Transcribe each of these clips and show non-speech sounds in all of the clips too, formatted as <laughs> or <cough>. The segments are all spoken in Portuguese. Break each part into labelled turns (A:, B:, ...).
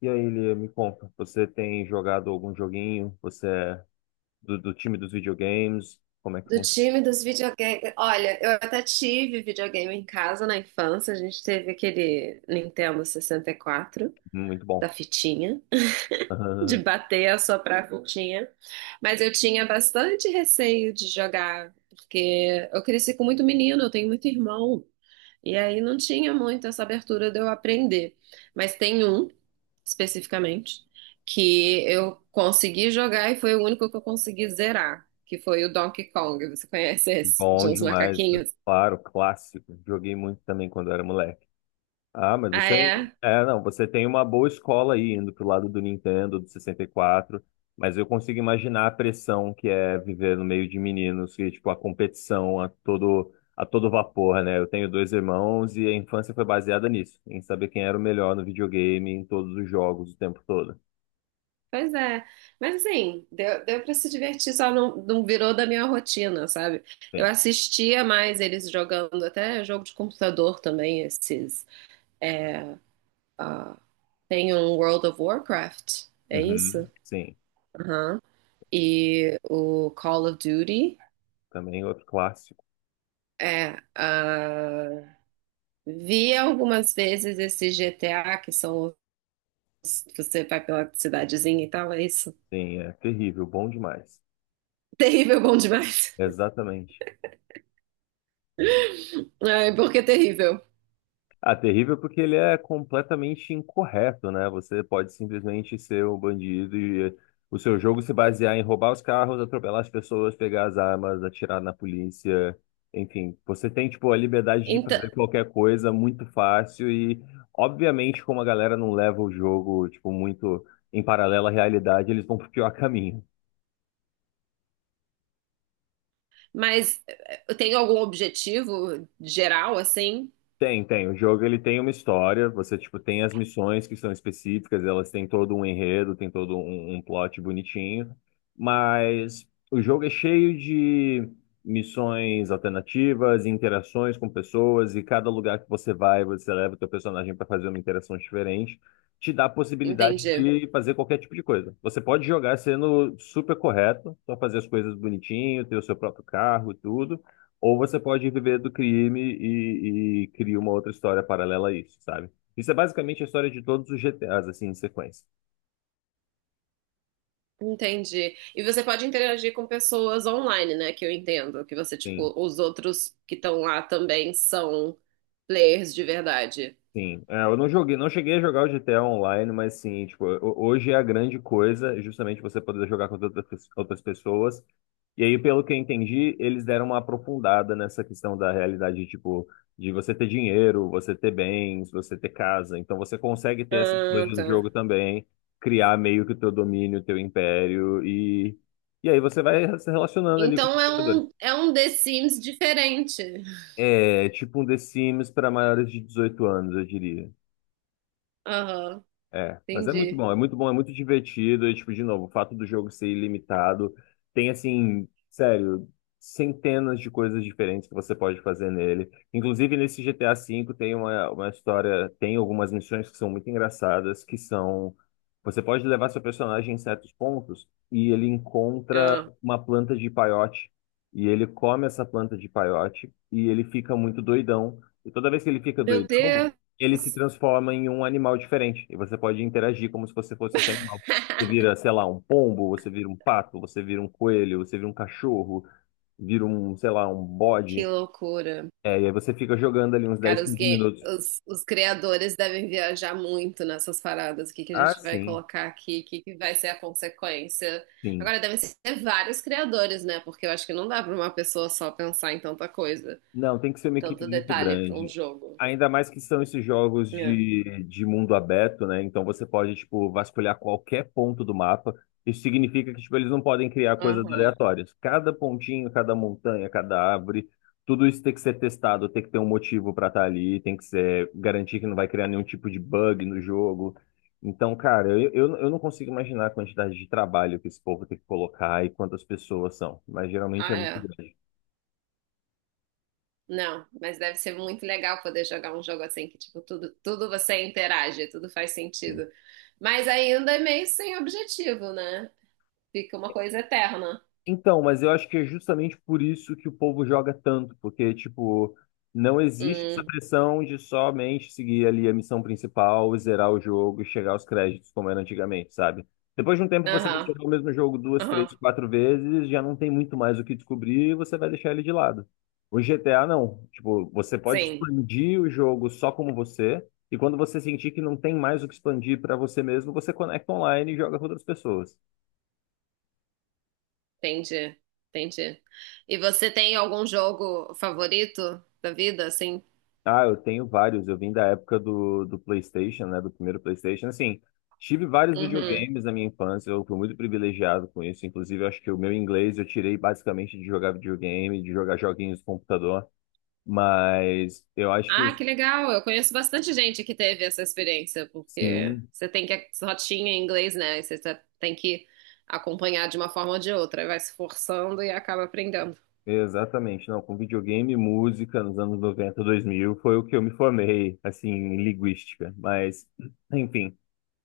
A: E aí, Lia, me conta, você tem jogado algum joguinho? Você é do time dos videogames? Como é que
B: Do
A: funciona?
B: time dos videogames. Olha, eu até tive videogame em casa na infância. A gente teve aquele Nintendo 64
A: Muito
B: da
A: bom.
B: fitinha, <laughs> de
A: <laughs>
B: bater, assoprar a, uhum, fitinha. Mas eu tinha bastante receio de jogar, porque eu cresci com muito menino, eu tenho muito irmão. E aí não tinha muito essa abertura de eu aprender. Mas tem um, especificamente, que eu consegui jogar e foi o único que eu consegui zerar, que foi o Donkey Kong. Você conhece esse? De
A: Bom
B: uns
A: demais, né?
B: macaquinhos?
A: Claro, clássico. Joguei muito também quando era moleque. Ah, mas
B: Ah,
A: você.
B: é?
A: É, não, você tem uma boa escola aí indo pro lado do Nintendo, do 64. Mas eu consigo imaginar a pressão que é viver no meio de meninos, que, tipo, a competição a todo vapor, né? Eu tenho dois irmãos e a infância foi baseada nisso, em saber quem era o melhor no videogame, em todos os jogos, o tempo todo.
B: Pois é. Mas assim, deu pra se divertir, só não virou da minha rotina, sabe? Eu
A: Sim.
B: assistia mais eles jogando, até jogo de computador também, esses. Ah, tem um World of Warcraft, é isso?
A: Uhum, sim.
B: Aham. E o Call of Duty.
A: Também outro clássico.
B: É, ah, vi algumas vezes esse GTA, que são os, você vai pela cidadezinha e tal, é isso.
A: Sim, é terrível, bom demais.
B: <laughs> Terrível, bom demais.
A: Exatamente.
B: <laughs> Ai, porque é terrível.
A: Ah, terrível porque ele é completamente incorreto, né? Você pode simplesmente ser um bandido e o seu jogo se basear em roubar os carros, atropelar as pessoas, pegar as armas, atirar na polícia. Enfim, você tem, tipo, a liberdade de
B: Então,
A: fazer qualquer coisa muito fácil e, obviamente, como a galera não leva o jogo, tipo, muito em paralelo à realidade, eles vão pro pior <laughs> caminho.
B: mas tem algum objetivo geral, assim?
A: Tem, tem. O jogo ele tem uma história. Você tipo tem as missões que são específicas. Elas têm todo um enredo, tem todo um plot bonitinho. Mas o jogo é cheio de missões alternativas, interações com pessoas e cada lugar que você vai, você leva o teu personagem para fazer uma interação diferente. Te dá a possibilidade
B: Entendi.
A: de fazer qualquer tipo de coisa. Você pode jogar sendo super correto, só fazer as coisas bonitinho, ter o seu próprio carro, e tudo. Ou você pode viver do crime e criar uma outra história paralela a isso, sabe? Isso é basicamente a história de todos os GTAs, assim, em sequência.
B: Entendi. E você pode interagir com pessoas online, né? Que eu entendo. Que você,
A: Sim.
B: tipo, os outros que estão lá também são players de verdade.
A: Sim, é, eu não joguei, não cheguei a jogar o GTA Online, mas sim, tipo, hoje é a grande coisa é justamente você poder jogar com outras pessoas. E aí, pelo que eu entendi, eles deram uma aprofundada nessa questão da realidade, tipo, de você ter dinheiro, você ter bens, você ter casa. Então você consegue ter essas
B: Ah,
A: coisas no
B: tá.
A: jogo também, criar meio que o teu domínio, o teu império, e aí você vai se relacionando ali com os
B: Então é
A: jogadores.
B: um, é um The Sims diferente.
A: É tipo um The Sims para maiores de 18 anos, eu diria.
B: Aham,
A: É, mas é muito
B: entendi.
A: bom, é muito bom, é muito divertido. E, tipo, de novo, o fato do jogo ser ilimitado. Tem, assim, sério, centenas de coisas diferentes que você pode fazer nele. Inclusive, nesse GTA V tem uma história, tem algumas missões que são muito engraçadas, que são... Você pode levar seu personagem em certos pontos e ele encontra
B: Ah,
A: uma planta de peiote. E ele come essa planta de peiote e ele fica muito doidão. E toda vez que ele fica
B: Meu
A: doidão,
B: Deus,
A: ele se transforma em um animal diferente e você pode interagir como se você fosse esse animal. Você
B: <laughs>
A: vira, sei lá, um pombo, você vira um pato, você vira um coelho, você vira um cachorro, vira um, sei lá, um
B: que
A: bode.
B: loucura.
A: É, e aí você fica jogando ali uns 10,
B: Cara, os,
A: 15
B: game,
A: minutos.
B: os, os criadores devem viajar muito nessas paradas. O que que a
A: Ah,
B: gente vai
A: sim,
B: colocar aqui? O que que vai ser a consequência?
A: sim.
B: Agora, devem ser vários criadores, né? Porque eu acho que não dá para uma pessoa só pensar em tanta coisa,
A: Não, tem que ser uma equipe
B: tanto
A: muito
B: detalhe para um
A: grande.
B: jogo.
A: Ainda mais que são esses jogos
B: É.
A: de mundo aberto, né? Então você pode, tipo, vasculhar qualquer ponto do mapa. Isso significa que, tipo, eles não podem criar coisas
B: Aham.
A: aleatórias. Cada pontinho, cada montanha, cada árvore, tudo isso tem que ser testado, tem que ter um motivo para estar ali, tem que ser garantir que não vai criar nenhum tipo de bug no jogo. Então, cara, eu não consigo imaginar a quantidade de trabalho que esse povo tem que colocar e quantas pessoas são, mas geralmente é
B: Ah,
A: muito
B: é.
A: grande.
B: Não, mas deve ser muito legal poder jogar um jogo assim que, tipo, tudo, tudo você interage, tudo faz sentido. Mas ainda é meio sem objetivo, né? Fica uma coisa eterna.
A: Então, mas eu acho que é justamente por isso que o povo joga tanto, porque, tipo, não existe essa
B: Hum,
A: pressão de somente seguir ali a missão principal, zerar o jogo e chegar aos créditos, como era antigamente, sabe? Depois de um tempo você vai
B: aham,
A: zerar o mesmo jogo duas,
B: aham.
A: três, quatro vezes, já não tem muito mais o que descobrir e você vai deixar ele de lado. O GTA não. Tipo, você pode
B: Sim,
A: expandir o jogo só como você, e quando você sentir que não tem mais o que expandir para você mesmo, você conecta online e joga com outras pessoas.
B: entendi, entendi. E você tem algum jogo favorito da vida, assim?
A: Ah, eu tenho vários. Eu vim da época do PlayStation, né? Do primeiro PlayStation. Assim, tive vários
B: Uhum.
A: videogames na minha infância. Eu fui muito privilegiado com isso. Inclusive, eu acho que o meu inglês eu tirei basicamente de jogar videogame, de jogar joguinhos no computador. Mas eu acho que
B: Ah,
A: os-.
B: que legal! Eu conheço bastante gente que teve essa experiência, porque
A: Sim,
B: você tem que rotinha em inglês, né? E você tem que acompanhar de uma forma ou de outra. Aí vai se forçando e acaba aprendendo.
A: exatamente. Não, com videogame e música nos anos 90, 2000 foi o que eu me formei, assim, em linguística. Mas, <clears throat> enfim.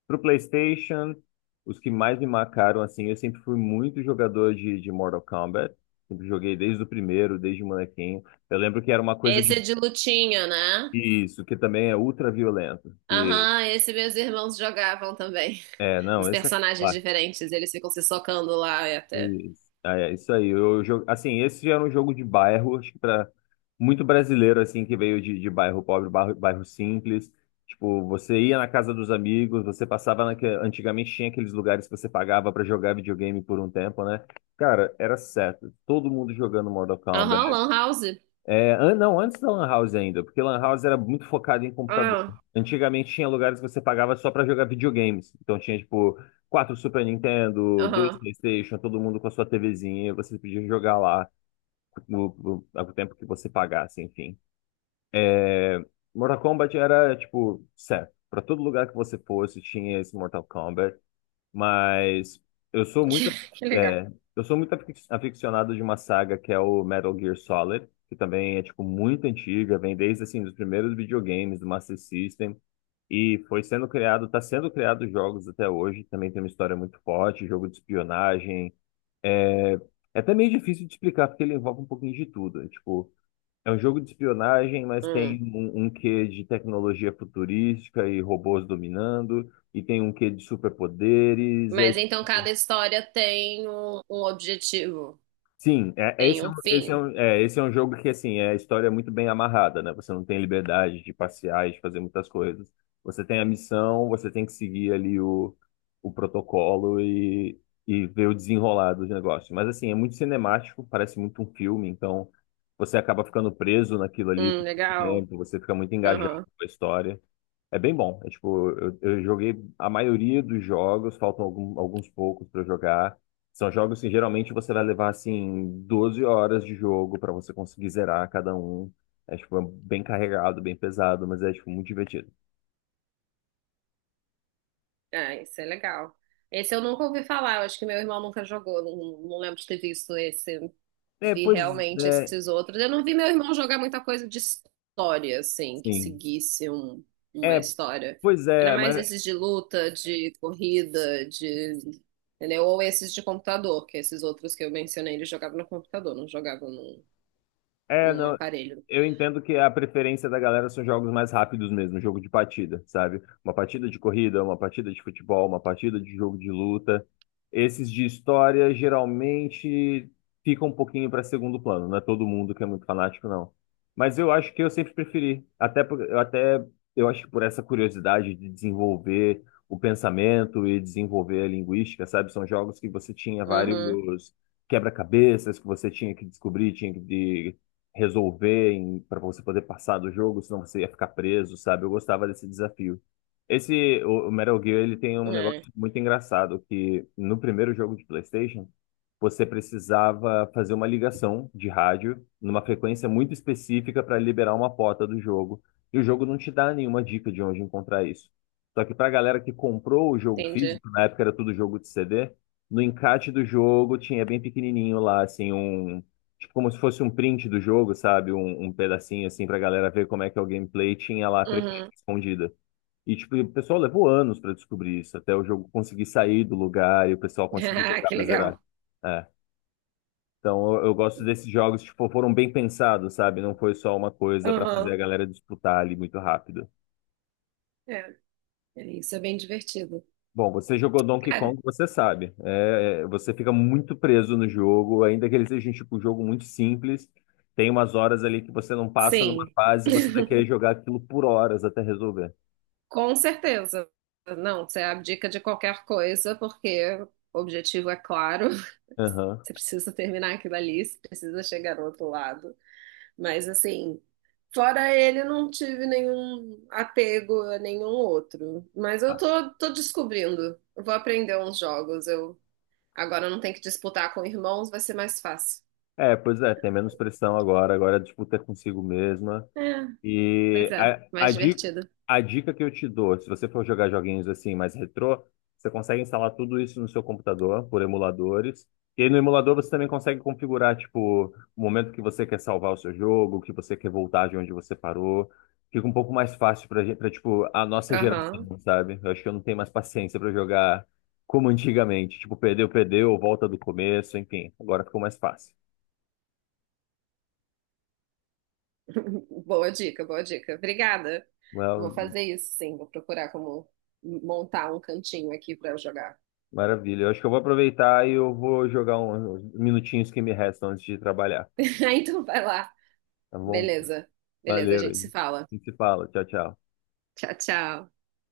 A: Pro PlayStation, os que mais me marcaram, assim, eu sempre fui muito jogador de Mortal Kombat. Sempre joguei desde o primeiro, desde molequinho. Eu lembro que era uma coisa
B: Esse
A: de
B: é de lutinha, né?
A: isso, que também é ultra violento. Que,
B: Aham, esse meus irmãos jogavam também. <laughs>
A: é, não,
B: Dos
A: esse é
B: personagens diferentes, eles ficam se socando lá e até.
A: isso. Ah, é isso aí. Eu, assim, esse já era um jogo de bairro, acho que para muito brasileiro assim que veio de bairro pobre, bairro, bairro simples. Tipo, você ia na casa dos amigos, você passava antigamente tinha aqueles lugares que você pagava para jogar videogame por um tempo, né? Cara, era certo. Todo mundo jogando Mortal Kombat.
B: Aham, Lan House.
A: É, não, antes da Lan House ainda, porque Lan House era muito focado em computador.
B: Ah,
A: Antigamente tinha lugares que você pagava só pra jogar videogames. Então tinha, tipo, quatro Super Nintendo, dois
B: aham. <laughs>
A: PlayStation, todo mundo com a sua TVzinha, você podia jogar lá no, no, ao tempo que você pagasse, enfim. Mortal Kombat era, tipo, certo. Pra todo lugar que você fosse, tinha esse Mortal Kombat. Mas eu sou
B: Que,
A: muito,
B: que legal.
A: é, aficionado de uma saga que é o Metal Gear Solid, que também é tipo muito antiga, vem desde assim dos primeiros videogames do Master System e foi sendo criado, está sendo criado jogos até hoje. Também tem uma história muito forte, jogo de espionagem. É até meio difícil de explicar porque ele envolve um pouquinho de tudo. É, tipo, é um jogo de espionagem, mas
B: Hum.
A: tem um quê de tecnologia futurística e robôs dominando. E tem um quê de superpoderes, é
B: Mas então
A: tipo.
B: cada história tem um objetivo,
A: Sim,
B: tem um
A: é
B: fim.
A: um, é, esse é um jogo que, assim, a história é muito bem amarrada, né? Você não tem liberdade de passear e de fazer muitas coisas. Você tem a missão, você tem que seguir ali o protocolo e ver o desenrolar dos negócios. Mas, assim, é muito cinemático, parece muito um filme, então você acaba ficando preso naquilo ali por muito
B: Legal.
A: tempo, você fica muito engajado
B: Aham.
A: com a história. É bem bom. É tipo, eu joguei a maioria dos jogos, faltam alguns poucos pra jogar. São jogos que geralmente você vai levar assim 12 horas de jogo pra você conseguir zerar cada um. É tipo é bem carregado, bem pesado, mas é tipo muito divertido.
B: É, isso é legal. Esse eu nunca ouvi falar, eu acho que meu irmão nunca jogou, não, não lembro de ter visto esse.
A: É,
B: Vi
A: pois
B: realmente
A: é,
B: esses outros. Eu não vi meu irmão jogar muita coisa de história, assim, que
A: sim.
B: seguisse uma
A: É,
B: história.
A: pois
B: Era
A: é,
B: mais
A: mas
B: esses de luta, de corrida, de. Entendeu? Ou esses de computador, que esses outros que eu mencionei, eles jogavam no computador, não jogavam num,
A: é,
B: num
A: não,
B: aparelho.
A: eu entendo que a preferência da galera são jogos mais rápidos mesmo, jogo de partida, sabe? Uma partida de corrida, uma partida de futebol, uma partida de jogo de luta. Esses de história geralmente ficam um pouquinho para segundo plano, não é todo mundo que é muito fanático, não. Mas eu acho que eu sempre preferi, até por- eu até eu acho que por essa curiosidade de desenvolver o pensamento e desenvolver a linguística, sabe? São jogos que você tinha
B: Uhum,
A: vários quebra-cabeças que você tinha que descobrir, tinha que resolver para você poder passar do jogo, senão você ia ficar preso, sabe? Eu gostava desse desafio. Esse, o Metal Gear, ele tem um negócio
B: é,
A: muito engraçado, que no primeiro jogo de PlayStation, você precisava fazer uma ligação de rádio numa frequência muito específica para liberar uma porta do jogo. E o jogo não te dá nenhuma dica de onde encontrar isso. Só que para a galera que comprou o jogo
B: entendi.
A: físico, na época era tudo jogo de CD, no encarte do jogo tinha bem pequenininho lá, assim, um. Tipo, como se fosse um print do jogo, sabe? Um pedacinho assim pra galera ver como é que é o gameplay, tinha lá a trequinha
B: Uhum.
A: escondida. E tipo, o pessoal levou anos pra descobrir isso, até o jogo conseguir sair do lugar e o pessoal
B: <laughs>
A: conseguir
B: Ah,
A: jogar
B: que
A: pra
B: legal.
A: zerar. É. Então eu gosto desses jogos, tipo, foram bem pensados, sabe? Não foi só uma coisa pra fazer
B: Uhum.
A: a galera disputar ali muito rápido.
B: É. Isso é bem divertido.
A: Bom, você jogou Donkey
B: Cara,
A: Kong, você sabe. Você fica muito preso no jogo, ainda que ele seja um tipo, um jogo muito simples. Tem umas horas ali que você não passa numa
B: sim,
A: fase e você vai querer jogar aquilo por horas até resolver.
B: com certeza. Não, você abdica de qualquer coisa, porque o objetivo é claro. <laughs>
A: Aham.
B: Você precisa terminar aquilo ali, você precisa chegar ao outro lado. Mas, assim, fora ele, não tive nenhum apego a nenhum outro. Mas eu
A: Ah,
B: tô descobrindo. Eu vou aprender uns jogos. Eu agora eu não tenho que disputar com irmãos, vai ser mais fácil.
A: é, pois é, tem menos pressão agora, a disputa é consigo mesma.
B: É, pois
A: E
B: é,
A: a, a
B: mais
A: dica,
B: divertido.
A: a dica que eu te dou, se você for jogar joguinhos assim mais retrô, você consegue instalar tudo isso no seu computador por emuladores. E aí no emulador você também consegue configurar, tipo, o momento que você quer salvar o seu jogo, que você quer voltar de onde você parou. Fica um pouco mais fácil pra gente, pra, tipo, a nossa
B: Aham.
A: geração, sabe? Eu acho que eu não tenho mais paciência pra jogar como antigamente. Tipo, perdeu, perdeu, volta do começo, enfim. Agora ficou mais fácil.
B: <laughs> Boa dica, boa dica. Obrigada. Vou fazer isso, sim. Vou procurar como montar um cantinho aqui para eu jogar.
A: Maravilha. Eu acho que eu vou aproveitar e eu vou jogar uns minutinhos que me restam antes de trabalhar.
B: <laughs> Então vai lá.
A: Tá bom?
B: Beleza. Beleza, a
A: Valeu. A
B: gente se fala.
A: gente se fala. Tchau, tchau.
B: Tchau, tchau.